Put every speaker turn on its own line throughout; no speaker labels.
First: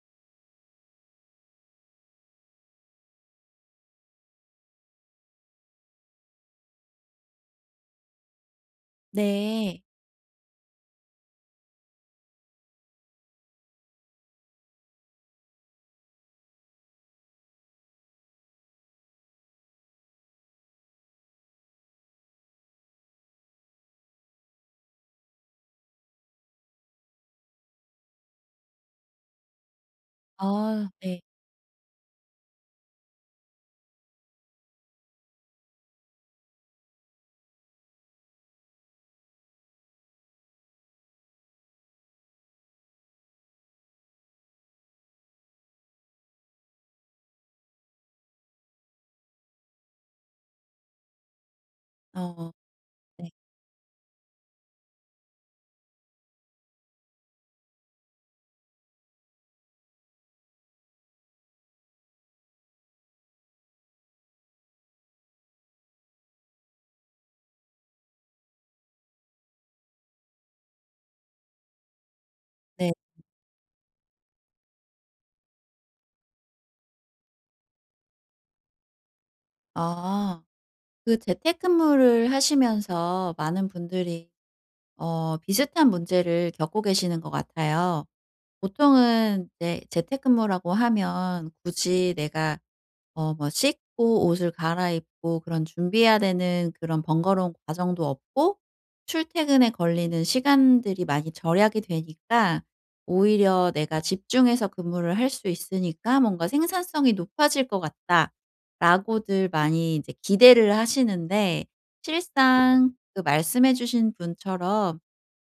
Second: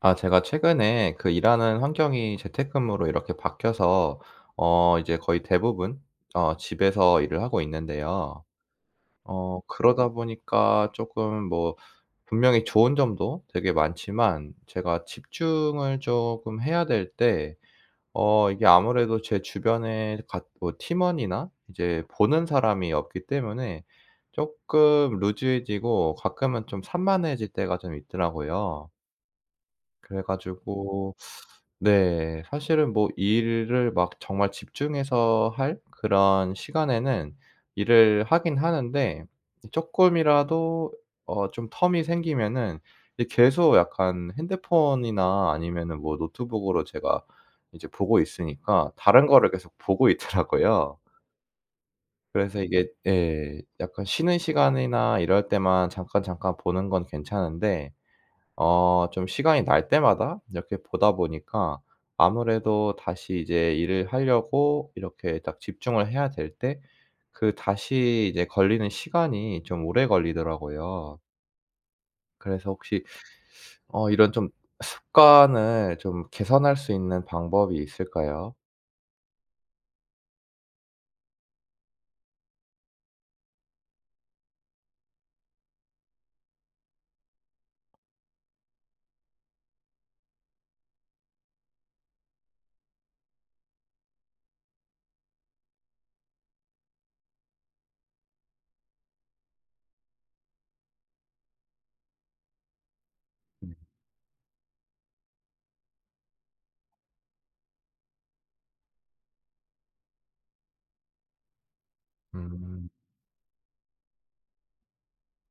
아 제가 최근에 그 일 하는 환경이 재택근무로 이렇게 바뀌어서 어 이제 거의 대부분 어 집에서 일을 하고 있는데요. 어
네.
그러다 보니까 조금 뭐 분명히 좋은 점도 되게 많지만 제가 집중을 금 해야 될 때 어 이게 아무래도 제 주변에 같 뭐 팀원이나 이제 보는 사람이 없기 때문에 쪼끔 loose해지고 가끔은 좀 산만해질 때가 좀 있더라고요. 그래
아.
가지고
네.
네 사실은 뭐 일을 막 정말 집중해서 할 그런 시간에는 일을 하긴 하는데 이 쪼끔이라도 어 좀 term이 생기면은 이 계속 약간 핸드폰이나 아니면은 뭐 노트북으로 제가 이제 보고 있으니까 다른 거를 계속 보고 있더라고요.
어, 어.
그래서 이게
네.
예 약간 쉬는 시간이나 이럴 때만 잠깐잠깐 보는 건 괜찮은데 어 좀 시간이 날 때마다 이렇게 보다 보니까 아무래도 다시 이제 일을 하려고 이렇게 딱 집중을 해야 될 때 그 다시 이제 걸리는 시간이 좀 오래 걸리더라고요. 그래서
네.
혹시 어 이런 좀 습관을 좀 개선할 수 있는 방법이 있을까요?
아. 그 재택근무를 하시면서 많은 분들이 어 비슷한 문제를 겪고 계시는 것 같아요. 보통은 네 재택근무라고 하면 '굳이 내가 어 뭐 씻고 옷을 갈아입고 그런 준비해야 되는 그런 번거로운 과정도 없고 출퇴근에 걸리는 시간들이 많이 절약이 되니까 오히려
음.
내가 집중해서 근무를 할 수 있으니까 뭔가 생산성이 높아질 것 같다.'라고들 많이 이제 기대를 하시는데
음.
실상 그 말씀해 주신 분처럼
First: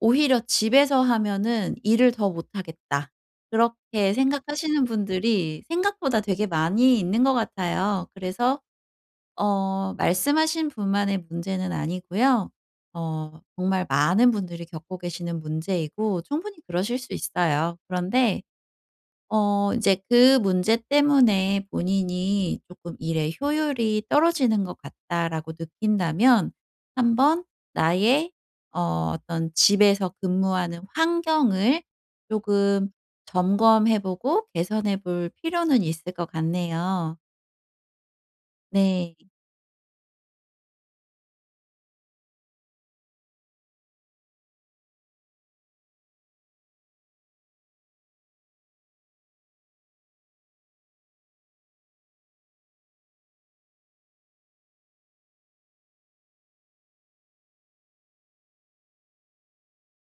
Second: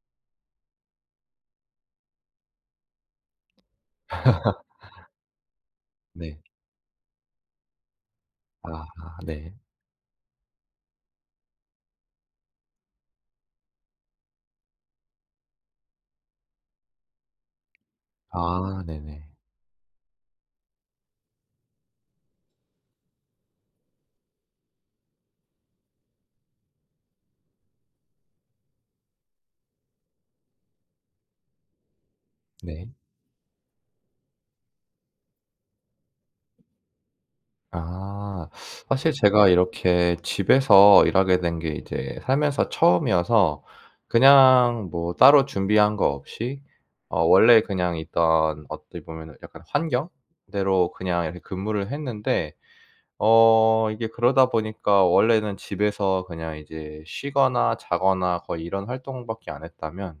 '오히려 집에서 하면은 일을 더 못하겠다.' 그렇게 생각하시는 분들이 생각보다
네.
되게 많이 있는 것 같아요. 그래서
아하. 네.
어 말씀하신 분만의 문제는 아니고요. 어 정말 많은 분들이 겪고 계시는 문제이고 충분히 그러실 수 있어요. 그런데
아 네네.
어 인제 그 문제 때문에 본인이 조금 '일의 효율이 떨어지는 것 같다.'라고 느낀다면 한번 나의 어 어떤 집에서 근무하는 환경을
네.
조금 점검해 보고 개선해 볼 필요는 있을 것 같네요.
아. 사실
네.
제가 이렇게 집에서 일하게 된 게 이제 살면서 처음이어서 그냥 뭐 따로 준비한 거 없이 어 원래 그냥 있던 어떻게 보면은 약간 환경대로 그냥 이렇게 근무를 했는데 어 이게 그러다 보니까 원래는 집에서 그냥 이제 쉬거나 자거나 거의 이런 활동밖에 안 했다면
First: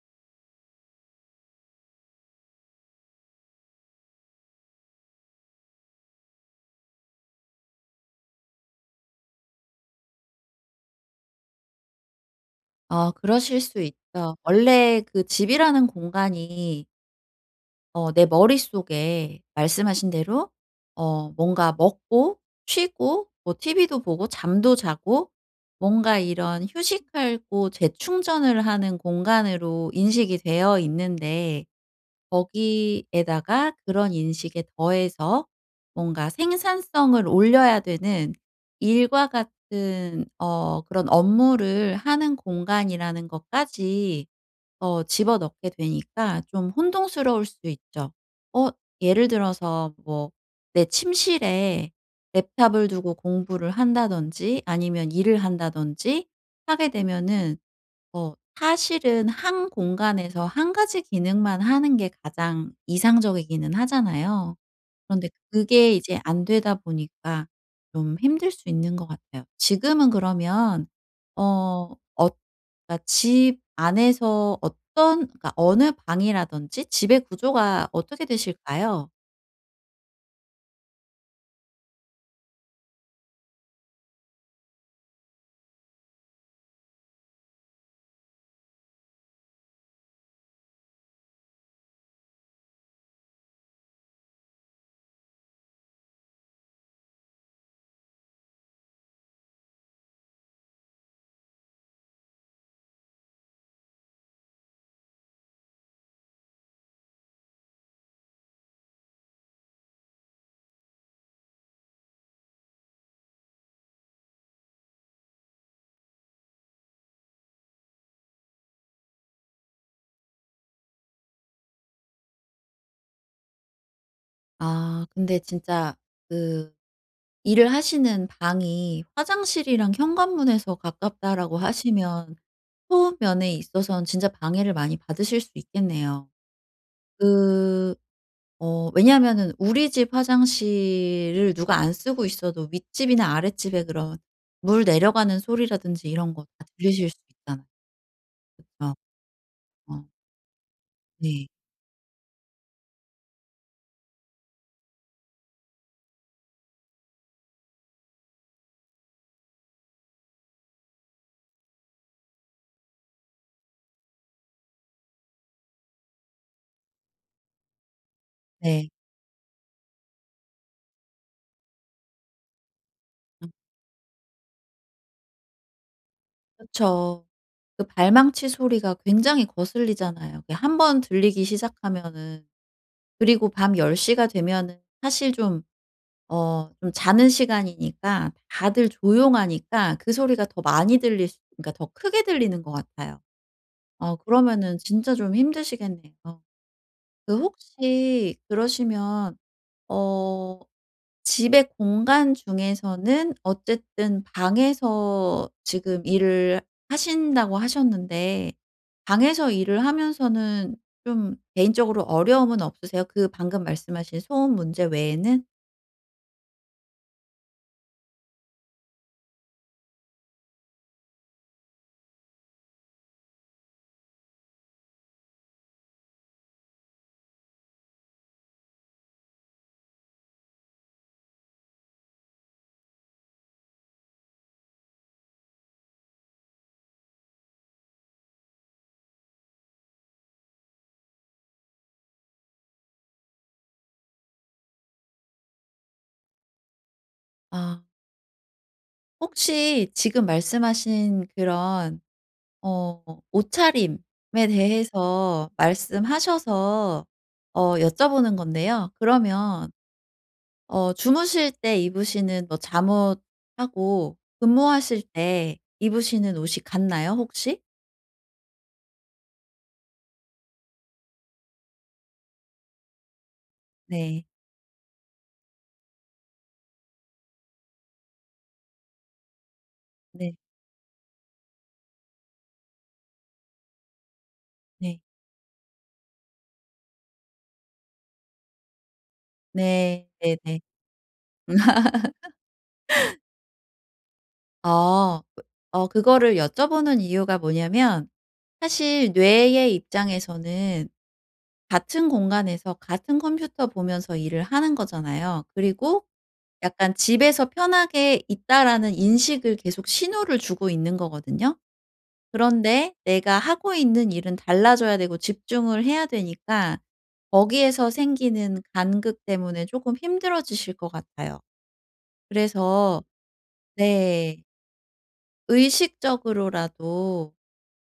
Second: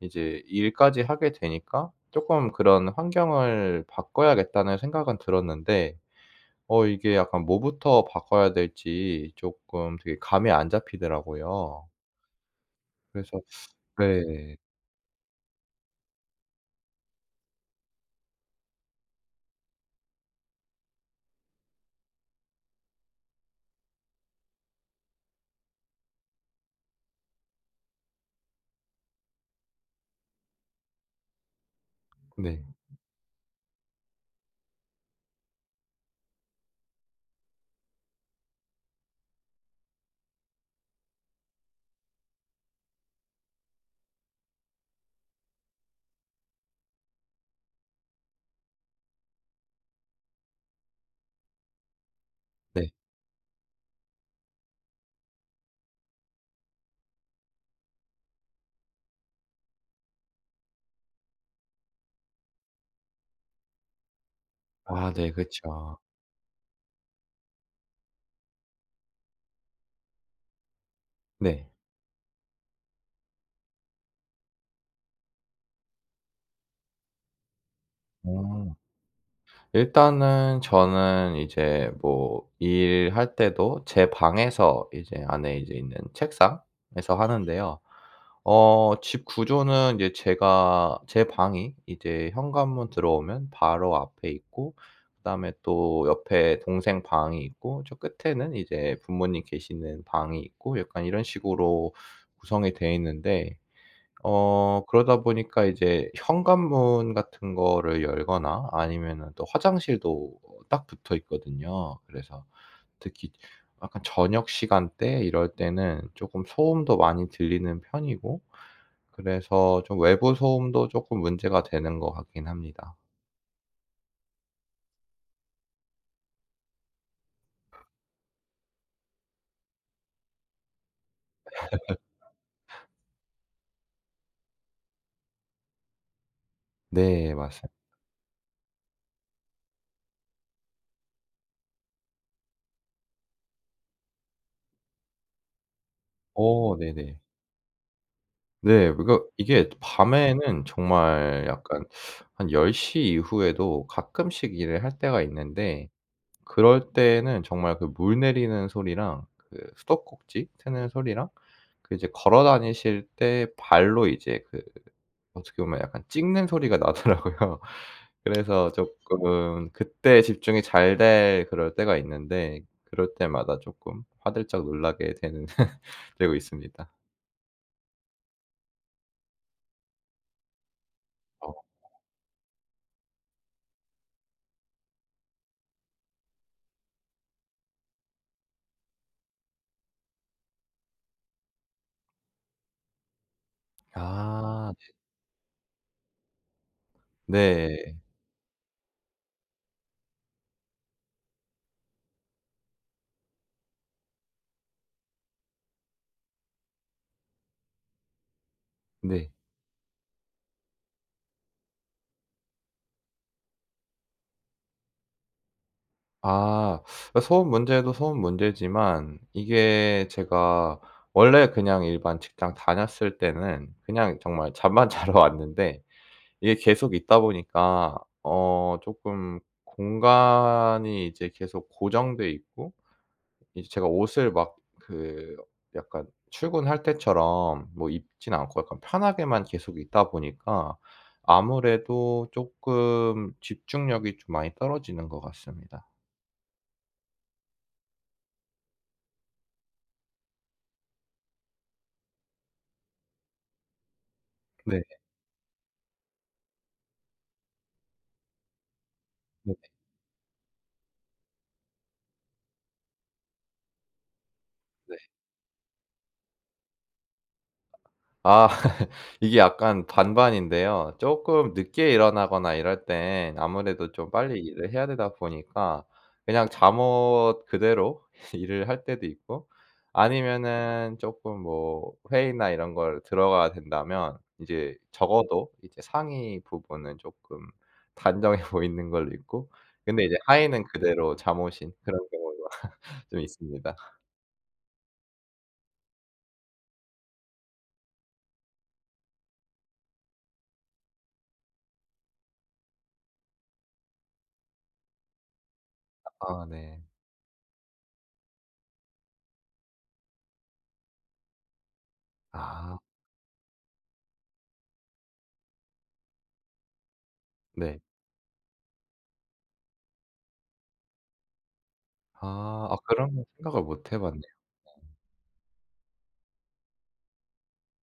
이제 일까지 하게 되니까 쪼끔 그런 '환경을 바꿔야겠다.'는 생각은 들었는데 어 이게 약간 뭐부터 바꿔야 될지 쪼끔 되게 감이 안 잡히더라고요.
어
그래서
그러실 수 있죠.
네.
원래 그 집이라는 공간이 어 내 머릿속에 말씀하신 대로 어 뭔가 먹고 쉬고 뭐 TV도 보고 잠도 자고 뭔가 이런 휴식하고 재충전을 하는 공간으로 인식이 되어 있는데
네.
거기에다가 그런 인식에 더해서 뭔가 생산성을 올려야 되는 일과 같은 어 그런 업무를 하는 공간이라는 것까지 어 집어넣게 되니까 좀 혼동스러울 수도 있죠. 어 예를 들어서 뭐 내 침실에 랩탑을
네.
두고 공부를 한다든지 아니면 일을 한다든지 하게 되면은 어 사실은 1 공간에서 1 가지 기능만 하는 게 가장 이상적이기는 하잖아요.
아
그런데
네.
그게
그쵸.
이제 안 되다 보니까 좀 힘들 수 있는 것 같아요. 지금은 그러면
네.
어 엇 그러니까 집 안에서 어떤 그러니까 어느 방이라든지 집의 구조가 어떻게
아.
되실까요?
일단은 저는 이제 뭐 일할 때도 제 방에서 이제 안에 이제 있는 책상에서 하는데요. 어 집 구조는 이제 제가 제 방이 이제 현관문 들어오면 바로 앞에 있고 그다음에 또 옆에 동생 방이 있고 저 끝에는 이제 부모님 계시는 방이 있고 약간 이런 식으로 구성이 돼 있는데 어 그러다 보니까 이제 현관문 같은 거를 열거나 아니면은 또 화장실도 어 딱 붙어 있거든요. 그래서 특히 약간 저녁 시간 때 이럴 때는 쪼끔 소음도 많이 들리는 편이고 그래서 좀 외부 소음도 쪼끔 문제가 되는 것 같긴 합니다.
아 근데 진짜 그 일을 하시는 방이 "화장실이랑 현관문에서 가깝다."라고 하시면 소음 면에 있어서는 진짜 방해를 많이 받으실 수 있겠네요.
네. 맞습
그 어 왜냐면은 우리 집 화장실을 누가 안 쓰고 있어도 윗집이나 아랫집에 그런 물 내려가는 소리라든지 이런 거 다
어.
들리실 수
네네.
있잖아
네.
어.
그러니까 이게
어.
밤에는 정말
네.
약간 한 10 시 이후에도 가끔씩 일을 할 때가 있는데 그럴 때에는 정말 그 물 내리는 소리랑 그 수도꼭지 트는 소리랑 그 이제 걸어 다니실 때 발로 이제 그 어떻게 보면 약간 찍는 소리가 나더라고요. 그래서
네.
쪼끔 그때 집중이 잘 될 그럴 때가 있는데 그럴
음.
때마다 쪼끔 화들짝 놀라게 되는 되고 있습니다.
그쵸. 그 발망치 소리가 굉장히 거슬리잖아요, 그게 1 번 들리기
어.
시작하면은. 그리고 밤 10 시가 되면은 사실 좀 어 좀 자는 시간이니까 다들 조용하니까 그 소리가 더 많이 들릴 수 그러니까 더 크게 들리는 것 같아요. 어
아.
그러면은
네.
진짜 좀 힘드시겠네요. 그
네.
혹시 그러시면 어 집의 공간 중에서는 어쨌든 방에서 지금 일을 하신다고 하셨는데
네.
방에서 일을 하면서는 좀 개인적으로 어려움은 없으세요? 그 방금 말씀하신 소음 문제 외에는?
아. 어 소음 문제도 소음 문제지만 이게 제가 원래 그냥 일반 직장 다녔을 때는 그냥 정말 잠만 자러 왔는데 이게 계속 있다 보니까 어 조금 공간이 이제 계속 고정돼 있고 이제 제가 옷을 막 그 약간 출근할 때처럼 뭐 입진 않고 약간 편하게만 계속 있다 보니까 아무래도 쪼끔 집중력이 좀 많이 떨어지는 것 같습니다.
아. 혹시 지금 말씀하신 그런 어 옷차림에
네.
대해서 말씀하셔서 어 여쭤보는 건데요.
네.
그러면 어 주무실 때 입으시는 뭐 잠옷하고
네.
근무하실 때 입으시는 옷이 같나요 혹시?
아. 이게 약간 반반인데요. 쪼끔 늦게 일어나거나 이럴 때엔 아무래도 좀
네.
빨리 일을 해야 되다 보니까 그냥 잠옷 그대로 일을 할 때도 있고
네.
아니면은 쪼끔 뭐 회의나 이런 걸 들어가야 된다면 이제
네.
적어도 이제 상의 부분은 쪼끔 단정해 보이는 걸로 입고 근데
네.
이제
네네.
하의는 그대로 잠옷인 그런 경우가 좀 있습니다.
어. 어 그거를 여쭤보는 이유가 뭐냐면 사실 뇌의 입장에서는 같은 공간에서 같은 컴퓨터 보면서 일을 하는 거잖아요. 그리고
아 네.
약간 집에서 편하게 있다라는 인식을 계속 신호를 주고 있는 거거든요.
아.
그런데 내가 하고 있는 일은 달라져야 되고 집중을 해야 되니까
네.
거기에서 생기는 간극 때문에 쪼금 힘들어지실 것 같아요.
아. 아
그래서
그런 생각을 못 해봤네요.
네.
네.
의식적으로라도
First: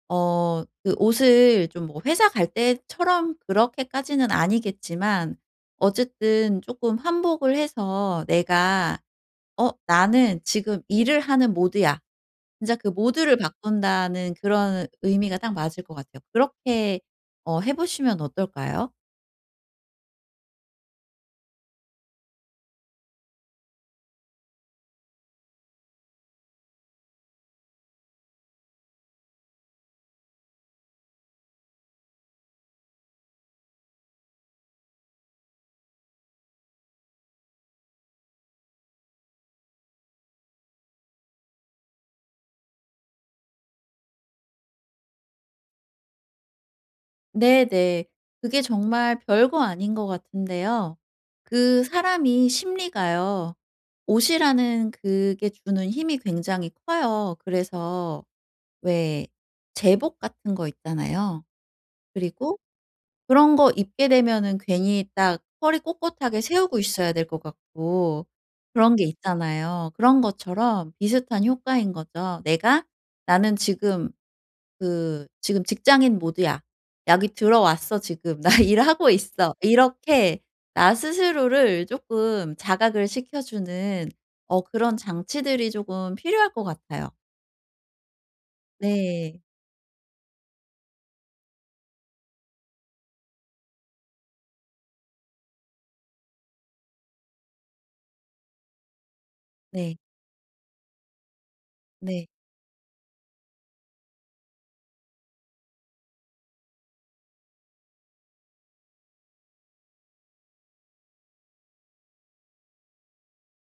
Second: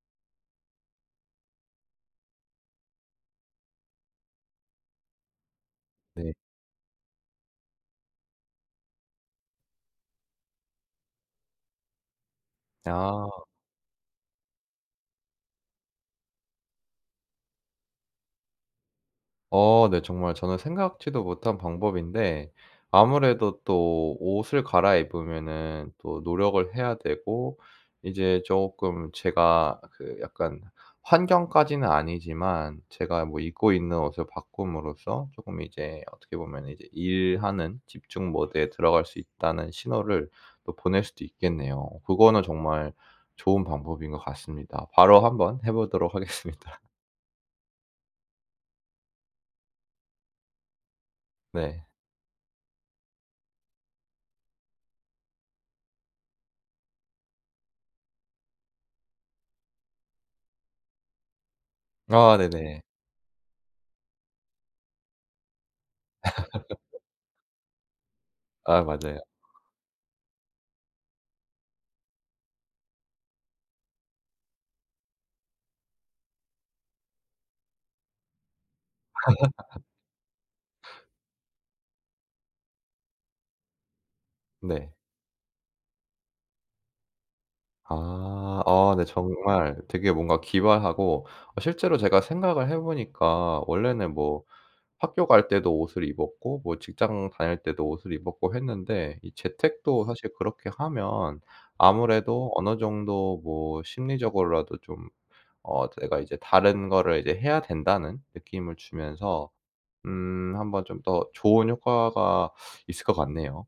어 그 옷을 좀 뭐 회사 갈 때처럼 그렇게까지는 아니겠지만
네.
어쨌든 쪼끔 환복을 해서 내가 "어! 나는 지금 일을 하는 모드야." 진짜 그
아.
모드를 바꾼다는 그런 의 의미가 딱 맞을 것 같아요. 그렇게 어 해 보시면 어떨까요?
어 네. 정말 저는 생각지도 못한 방법인데 아무래도 또 옷을 갈아입으면은 또 노력을 해야 되고 이제 쪼끔 제가 그 약간 환경까지는 아니지만 제가 뭐 입고 있는 옷을 바꿈으로써 쪼끔 이제 어떻게 보면은 이제 일하는 집중 모드에 들어갈 수 있다는 신호를 또 보낼 수도 있겠네요. 그거는 정말 좋은 방법인 것 같습니다. 바로 한번 해 보도록 하겠습니다.
네네. 그게 정말 별거 아닌 것 같은데요. 그
네.
사람이 심리가요, 옷이라는 그게 주는 힘이 굉장히 커요. 그래서 왜 제복 같은 거 있잖아요.
아
그리고
네네.
그런 거 입게 되면은 괜히 딱 허리 꼿꼿하게 세우고 있어야 될 것 같고
아
그런 게
맞아요.
있잖아요. 그런 것처럼 비슷한 효과인 거죠. "내가 나는 지금 그 지금 직장인 모드야. 여기 들어왔어 지금. 나 일하고 있어." 이렇게 나 스스로를 쪼끔 자각을 시켜주는 어
네.
그런 장치들이 쪼금 필요할 것 같아요.
아. 어 네.
네.
정말 되게 뭔가 기발하고 어 실제로 제가 생각을 해 보니까 원래는 뭐 학교 갈 때도 옷을 입었고 뭐 직장 다닐 때도 옷을 입었고 했는데 이
네.
재택도 사실 그렇게 하면
네.
아무래도 어느 정도 뭐 심리적으로라도 좀 어 제가 이제 다른 거를 이제 해야 된다는 느낌을 주면서 음 한번 좀 더 좋은 효과가 있을 것 같네요.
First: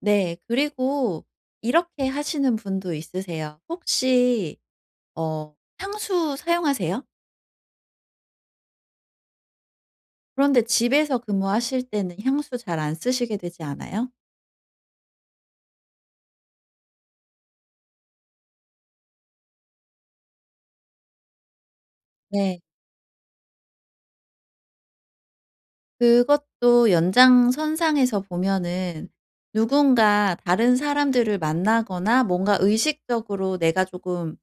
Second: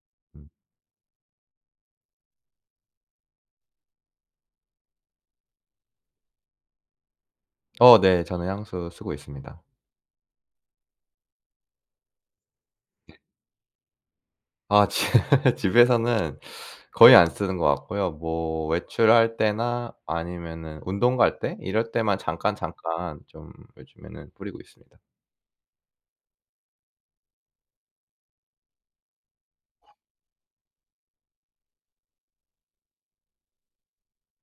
네.
음.
그리고 이렇게 하시는 분도 있으세요. 혹시 어 향수 사용하세요?
어 네. 저는 향수 쓰고 있습니다.
그런데 집에서 근무하실 때는 향수 잘 안
네.
쓰시게 되지 않아요?
아 지 집에서는 거의 안 쓰는 것 같고요. 뭐 외출할 때나 아니면은 운동 갈 때 이럴 때만
네.
잠깐잠깐 좀 요즘에는 뿌리고 있습니다.
그것도 연장선상에서 보면은 누군가 다른 사람들을 만나거나 뭔가 의식적으로 내가 쪼금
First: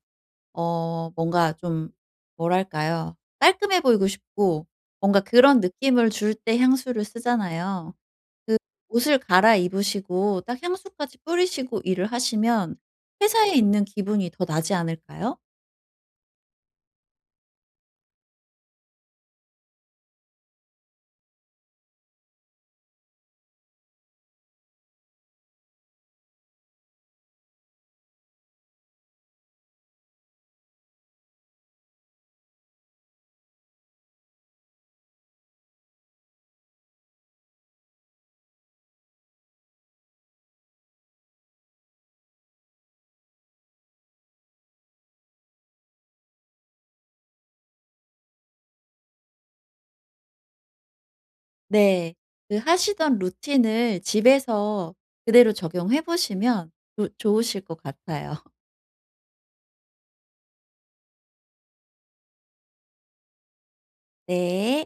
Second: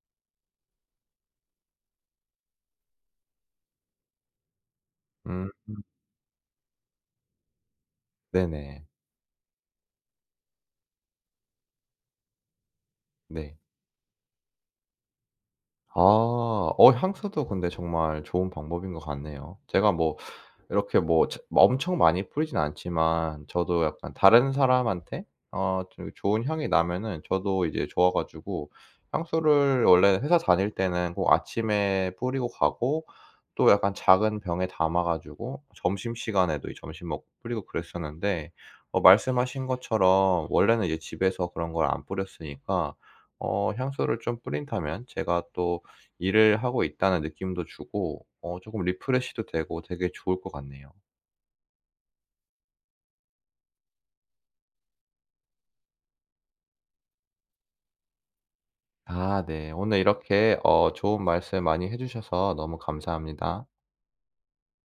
어 뭔가 좀 뭐랄까요. 깔끔해 보이고 싶고 뭔가
음.
그런 느낌을 줄 때 향수를 쓰잖아요. 그
네네.
옷을 갈아입으시고 딱 향수까지 뿌리시고 일을 하시면 회사에
네.
있는 기분이 더 나지 않을까요?
아. 어 향수도 근데 정말 좋은 방법인 것 같네요. 제가 뭐 이렇게 뭐 처 뭐 엄청 많이 뿌리진 않지만 저도 약간 다른 사람한테 어 좀 이 좋은 향이 나면은 저도 이제 좋아 가지고. 향수를 원래 회사 다닐 때는 꼭 아침에 뿌리고 가고 또 약간 작은 병에 담아 가지고 점심시간에도 이 점심 먹고 뿌리고 그랬었는데 어 말씀하신 것처럼 원래는 이제 집에서 그런 걸 안 뿌렸으니까 어 향수를 좀 뿌린다면 제가 또 일을 하고 있다는 느낌도 주고 어 쪼끔 refresh도 되고 되게 좋을 것 같네요.
네. 그 하시던 루틴을 집에서 그대로 적용해 보시면 그 좋으실 것 같아요.
아 네. 오늘 이렇게 어 좋은 말씀 많이 해 주셔서 너무 감사합니다.
네.